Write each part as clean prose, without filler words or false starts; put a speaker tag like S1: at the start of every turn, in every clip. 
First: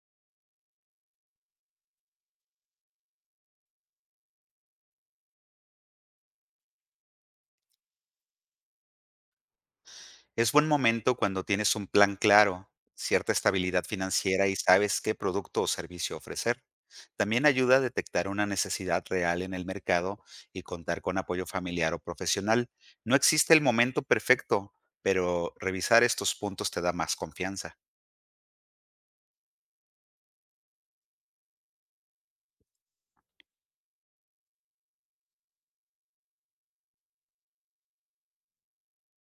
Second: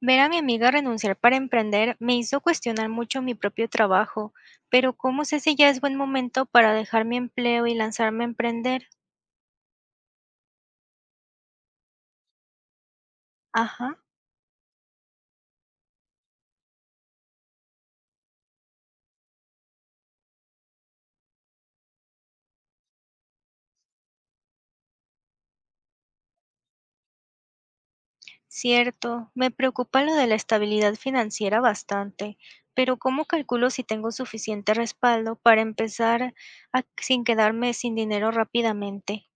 S1: Ver a mi amiga renunciar para emprender me hizo cuestionar mucho mi propio trabajo, pero ¿cómo sé si ya es buen momento para dejar mi empleo y lanzarme a emprender?
S2: Es buen momento cuando tienes un plan claro, cierta estabilidad
S1: Ajá,
S2: financiera y sabes qué producto o servicio ofrecer. También ayuda a detectar una necesidad real en el mercado y contar con apoyo familiar o profesional. No existe el momento perfecto, pero revisar estos puntos te da más confianza.
S1: cierto, me preocupa lo de la estabilidad financiera bastante, pero ¿cómo calculo si tengo suficiente respaldo para empezar sin quedarme sin dinero rápidamente?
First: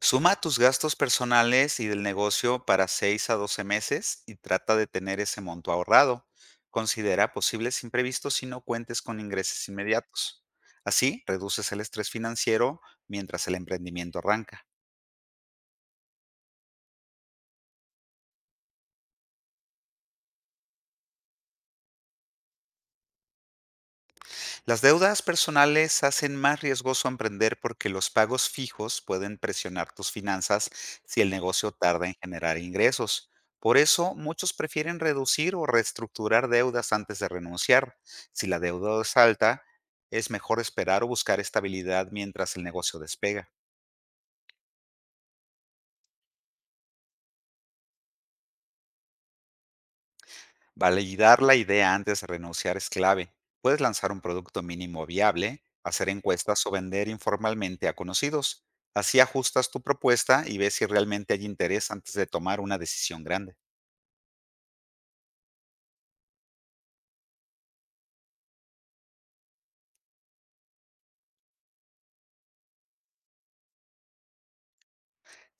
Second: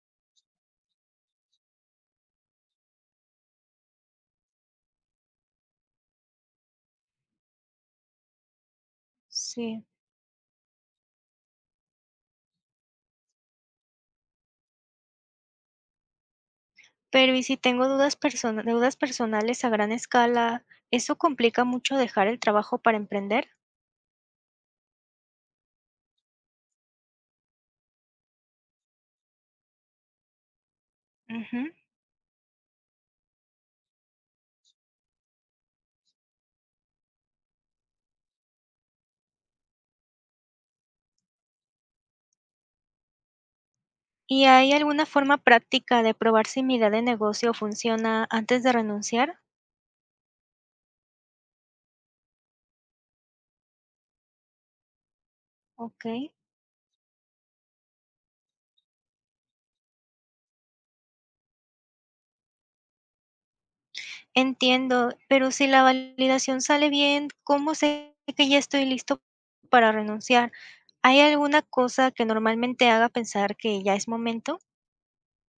S2: Suma tus gastos personales y del negocio para 6 a 12 meses y trata de tener ese monto ahorrado. Considera posibles imprevistos si no cuentes con ingresos
S1: Sí,
S2: inmediatos. Así, reduces el estrés financiero mientras el emprendimiento arranca.
S1: pero ¿y si tengo deudas personales a gran escala? ¿Eso complica mucho dejar el trabajo para emprender?
S2: Las deudas personales hacen más riesgoso emprender porque los pagos fijos pueden presionar tus finanzas si el negocio
S1: Ujú.
S2: tarda en generar ingresos. Por eso, muchos prefieren reducir o reestructurar deudas antes de renunciar. Si la deuda es alta, es mejor esperar o buscar estabilidad mientras el negocio despega.
S1: ¿Y hay alguna forma práctica de probar si mi idea de negocio funciona antes de renunciar?
S2: Validar la idea antes de renunciar es clave. Puedes lanzar un producto mínimo viable,
S1: Ok,
S2: hacer encuestas o vender informalmente a conocidos. Así ajustas tu propuesta y ves si realmente hay interés antes de tomar una decisión grande.
S1: entiendo, pero si la validación sale bien, ¿cómo sé que ya estoy listo para renunciar? ¿Hay alguna cosa que normalmente haga pensar que ya es momento?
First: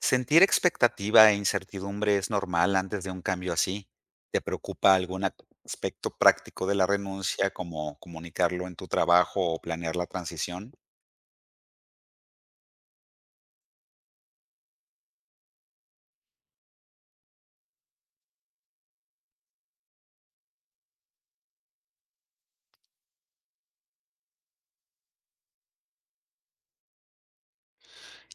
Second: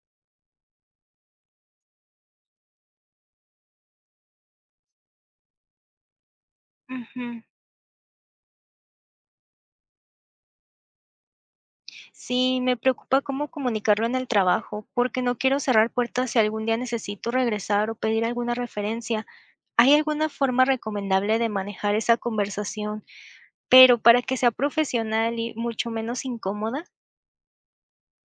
S2: Sentir expectativa e incertidumbre es normal antes de un cambio así. ¿Te preocupa algún aspecto práctico de la
S1: Ujú.
S2: renuncia, como comunicarlo en tu trabajo o planear la transición?
S1: Sí, me preocupa cómo comunicarlo en el trabajo, porque no quiero cerrar puertas si algún día necesito regresar o pedir alguna referencia. ¿Hay alguna forma recomendable de manejar esa conversación? Pero para que sea profesional y mucho menos incómoda,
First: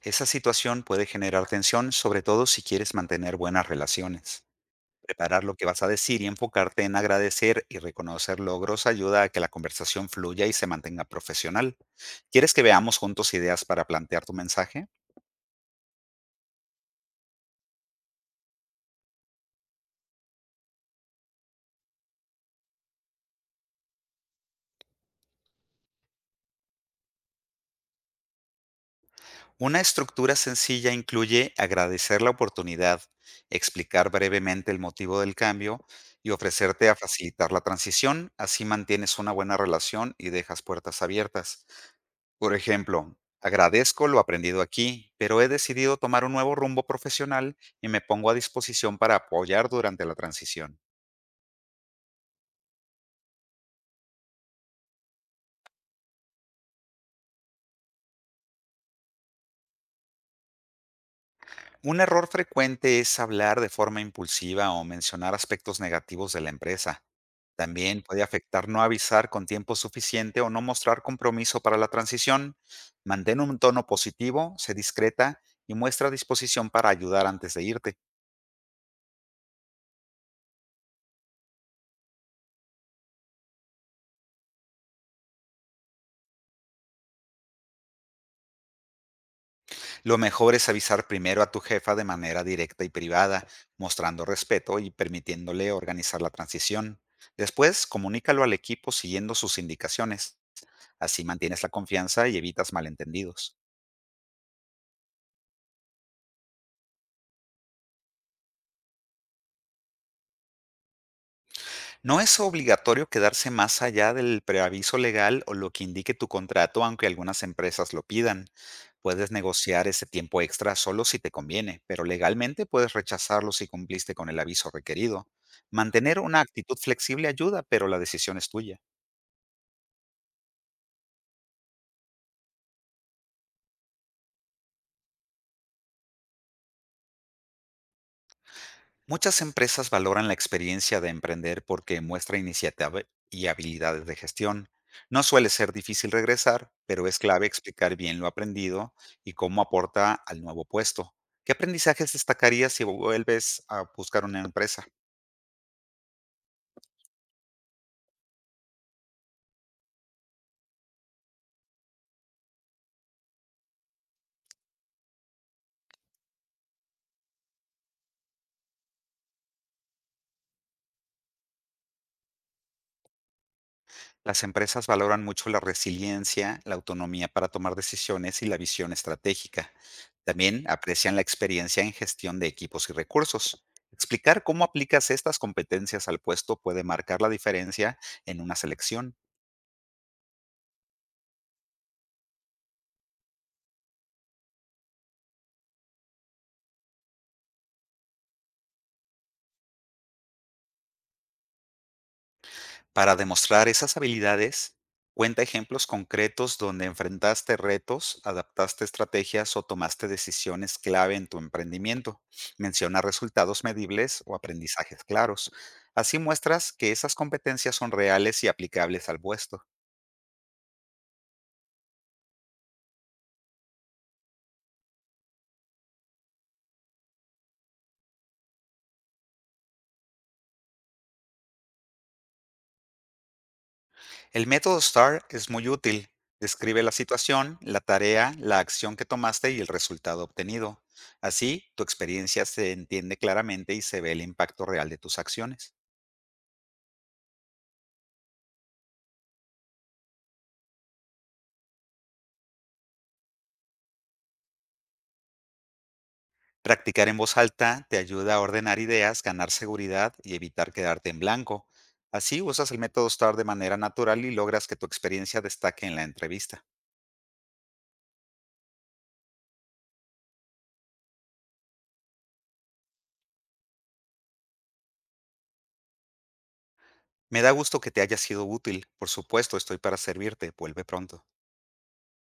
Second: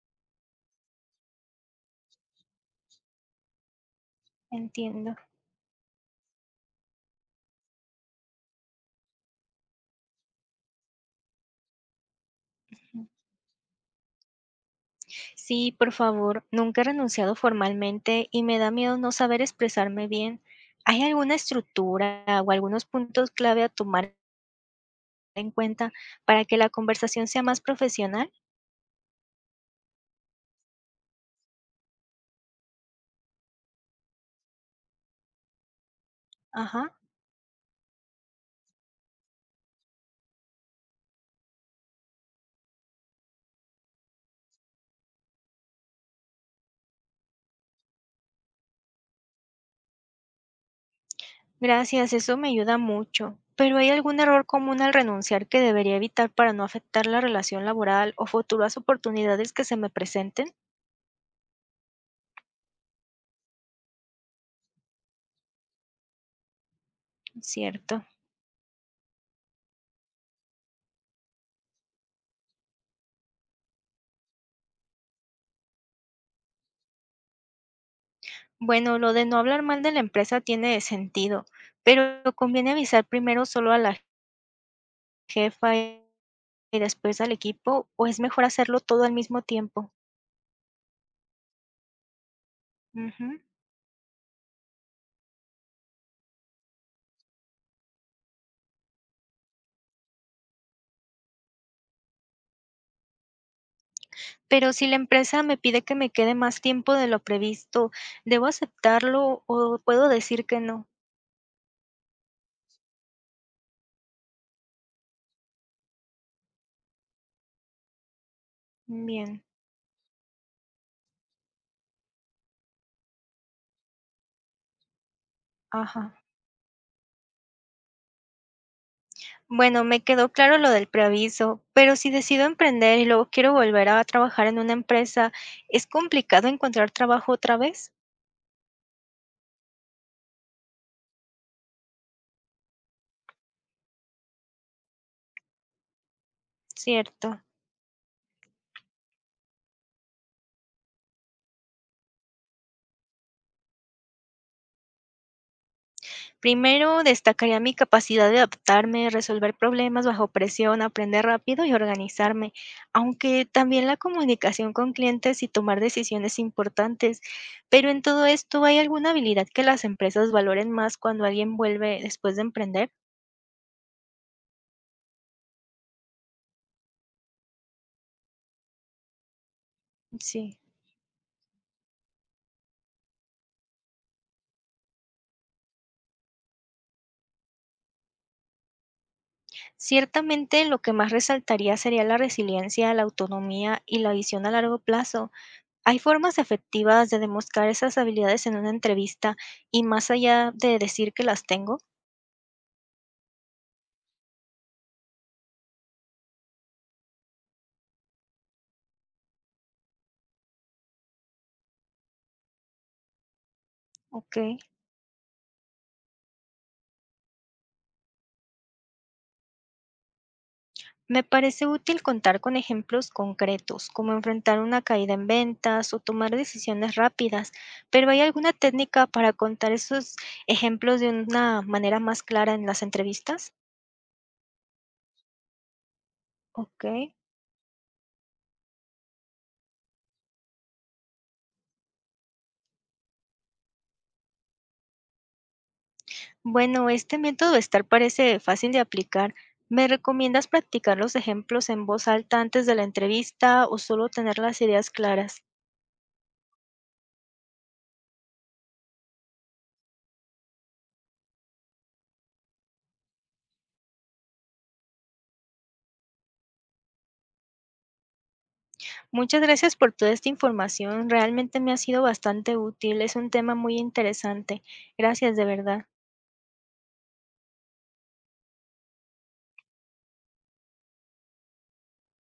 S2: Esa situación puede generar tensión, sobre todo si quieres mantener buenas relaciones.
S1: entiendo.
S2: Preparar lo que vas a decir y enfocarte en agradecer y reconocer logros ayuda a que la conversación fluya y se mantenga profesional. ¿Quieres que veamos
S1: Ujú.
S2: juntos ideas para plantear tu mensaje?
S1: Sí, por favor, nunca he renunciado formalmente y me da miedo no saber expresarme bien. ¿Hay alguna estructura o algunos puntos clave a tomar en cuenta para que la conversación sea más profesional?
S2: Una estructura sencilla incluye agradecer la oportunidad, explicar brevemente el motivo del cambio y
S1: Ajá.
S2: ofrecerte a facilitar la transición. Así mantienes una buena relación y dejas puertas abiertas. Por ejemplo, agradezco lo aprendido aquí, pero he decidido tomar un nuevo rumbo profesional y me pongo a disposición para apoyar durante la transición.
S1: Gracias, eso me ayuda mucho. Pero ¿hay algún error común al renunciar que debería evitar para no afectar la relación laboral o futuras oportunidades que se me presenten?
S2: Un error frecuente es hablar de forma impulsiva o mencionar aspectos negativos de la empresa. También
S1: Cierto.
S2: puede afectar no avisar con tiempo suficiente o no mostrar compromiso para la transición. Mantén un tono positivo, sé discreta y muestra disposición para ayudar antes de irte.
S1: Bueno, lo de no hablar mal de la empresa tiene sentido, pero ¿conviene avisar primero solo a la jefa y después al equipo o es mejor hacerlo todo al mismo tiempo?
S2: Lo mejor es avisar primero a tu jefa de manera directa y
S1: Ujú.
S2: privada, mostrando respeto y permitiéndole organizar la transición. Después, comunícalo al equipo siguiendo sus indicaciones. Así mantienes la confianza y evitas malentendidos.
S1: Pero si la empresa me pide que me quede más tiempo de lo previsto, ¿debo aceptarlo o puedo decir que no?
S2: No es obligatorio quedarse más allá del preaviso legal o lo que indique tu contrato, aunque algunas empresas lo pidan. Puedes
S1: Bien,
S2: negociar ese tiempo extra solo si te conviene, pero legalmente puedes rechazarlo si cumpliste con el aviso requerido. Mantener
S1: ajá.
S2: una actitud flexible ayuda, pero la decisión es tuya.
S1: Bueno, me quedó claro lo del preaviso, pero si decido emprender y luego quiero volver a trabajar en una empresa, ¿es complicado encontrar trabajo otra vez?
S2: Muchas empresas valoran la experiencia de emprender porque muestra iniciativa y habilidades de gestión. No suele ser difícil regresar, pero es
S1: Cierto.
S2: clave explicar bien lo aprendido y cómo aporta al nuevo puesto. ¿Qué aprendizajes destacarías si vuelves a buscar una empresa?
S1: Primero, destacaría mi capacidad de adaptarme, resolver problemas bajo presión, aprender rápido y organizarme, aunque también la comunicación con clientes y tomar decisiones importantes. Pero en todo esto, ¿hay alguna habilidad que las empresas valoren más cuando alguien vuelve después de emprender?
S2: Las empresas valoran mucho la resiliencia, la autonomía para tomar decisiones y la visión estratégica.
S1: Sí.
S2: También aprecian la experiencia en gestión de equipos y recursos. Explicar cómo aplicas estas competencias al puesto puede marcar la diferencia en una selección.
S1: Ciertamente, lo que más resaltaría sería la resiliencia, la autonomía y la visión a largo plazo. Hay formas efectivas de demostrar esas habilidades en una entrevista y más allá de decir que las tengo.
S2: Para demostrar esas habilidades, cuenta ejemplos concretos donde enfrentaste retos, adaptaste estrategias o tomaste decisiones clave en tu emprendimiento. Menciona resultados medibles o
S1: Okey.
S2: aprendizajes claros. Así muestras que esas competencias son reales y aplicables al puesto.
S1: Me parece útil contar con ejemplos concretos, como enfrentar una caída en ventas o tomar decisiones rápidas, pero ¿hay alguna técnica para contar esos ejemplos de una manera más clara en las entrevistas?
S2: El método STAR es muy útil. Describe la
S1: Okey.
S2: situación, la tarea, la acción que tomaste y el resultado obtenido. Así, tu experiencia se entiende claramente y se ve el impacto real de tus acciones.
S1: Bueno, este método de estar parece fácil de aplicar. ¿Me recomiendas practicar los ejemplos en voz alta antes de la entrevista o solo tener las ideas claras?
S2: Practicar en voz alta te ayuda a ordenar ideas, ganar seguridad y evitar quedarte en blanco. Así usas el método STAR de manera natural y logras que tu experiencia destaque en la entrevista.
S1: Muchas gracias por toda esta información, realmente me ha sido bastante útil, es un tema muy interesante. Gracias, de verdad.
S2: Me da gusto que te haya sido útil. Por supuesto, estoy para servirte. Vuelve pronto.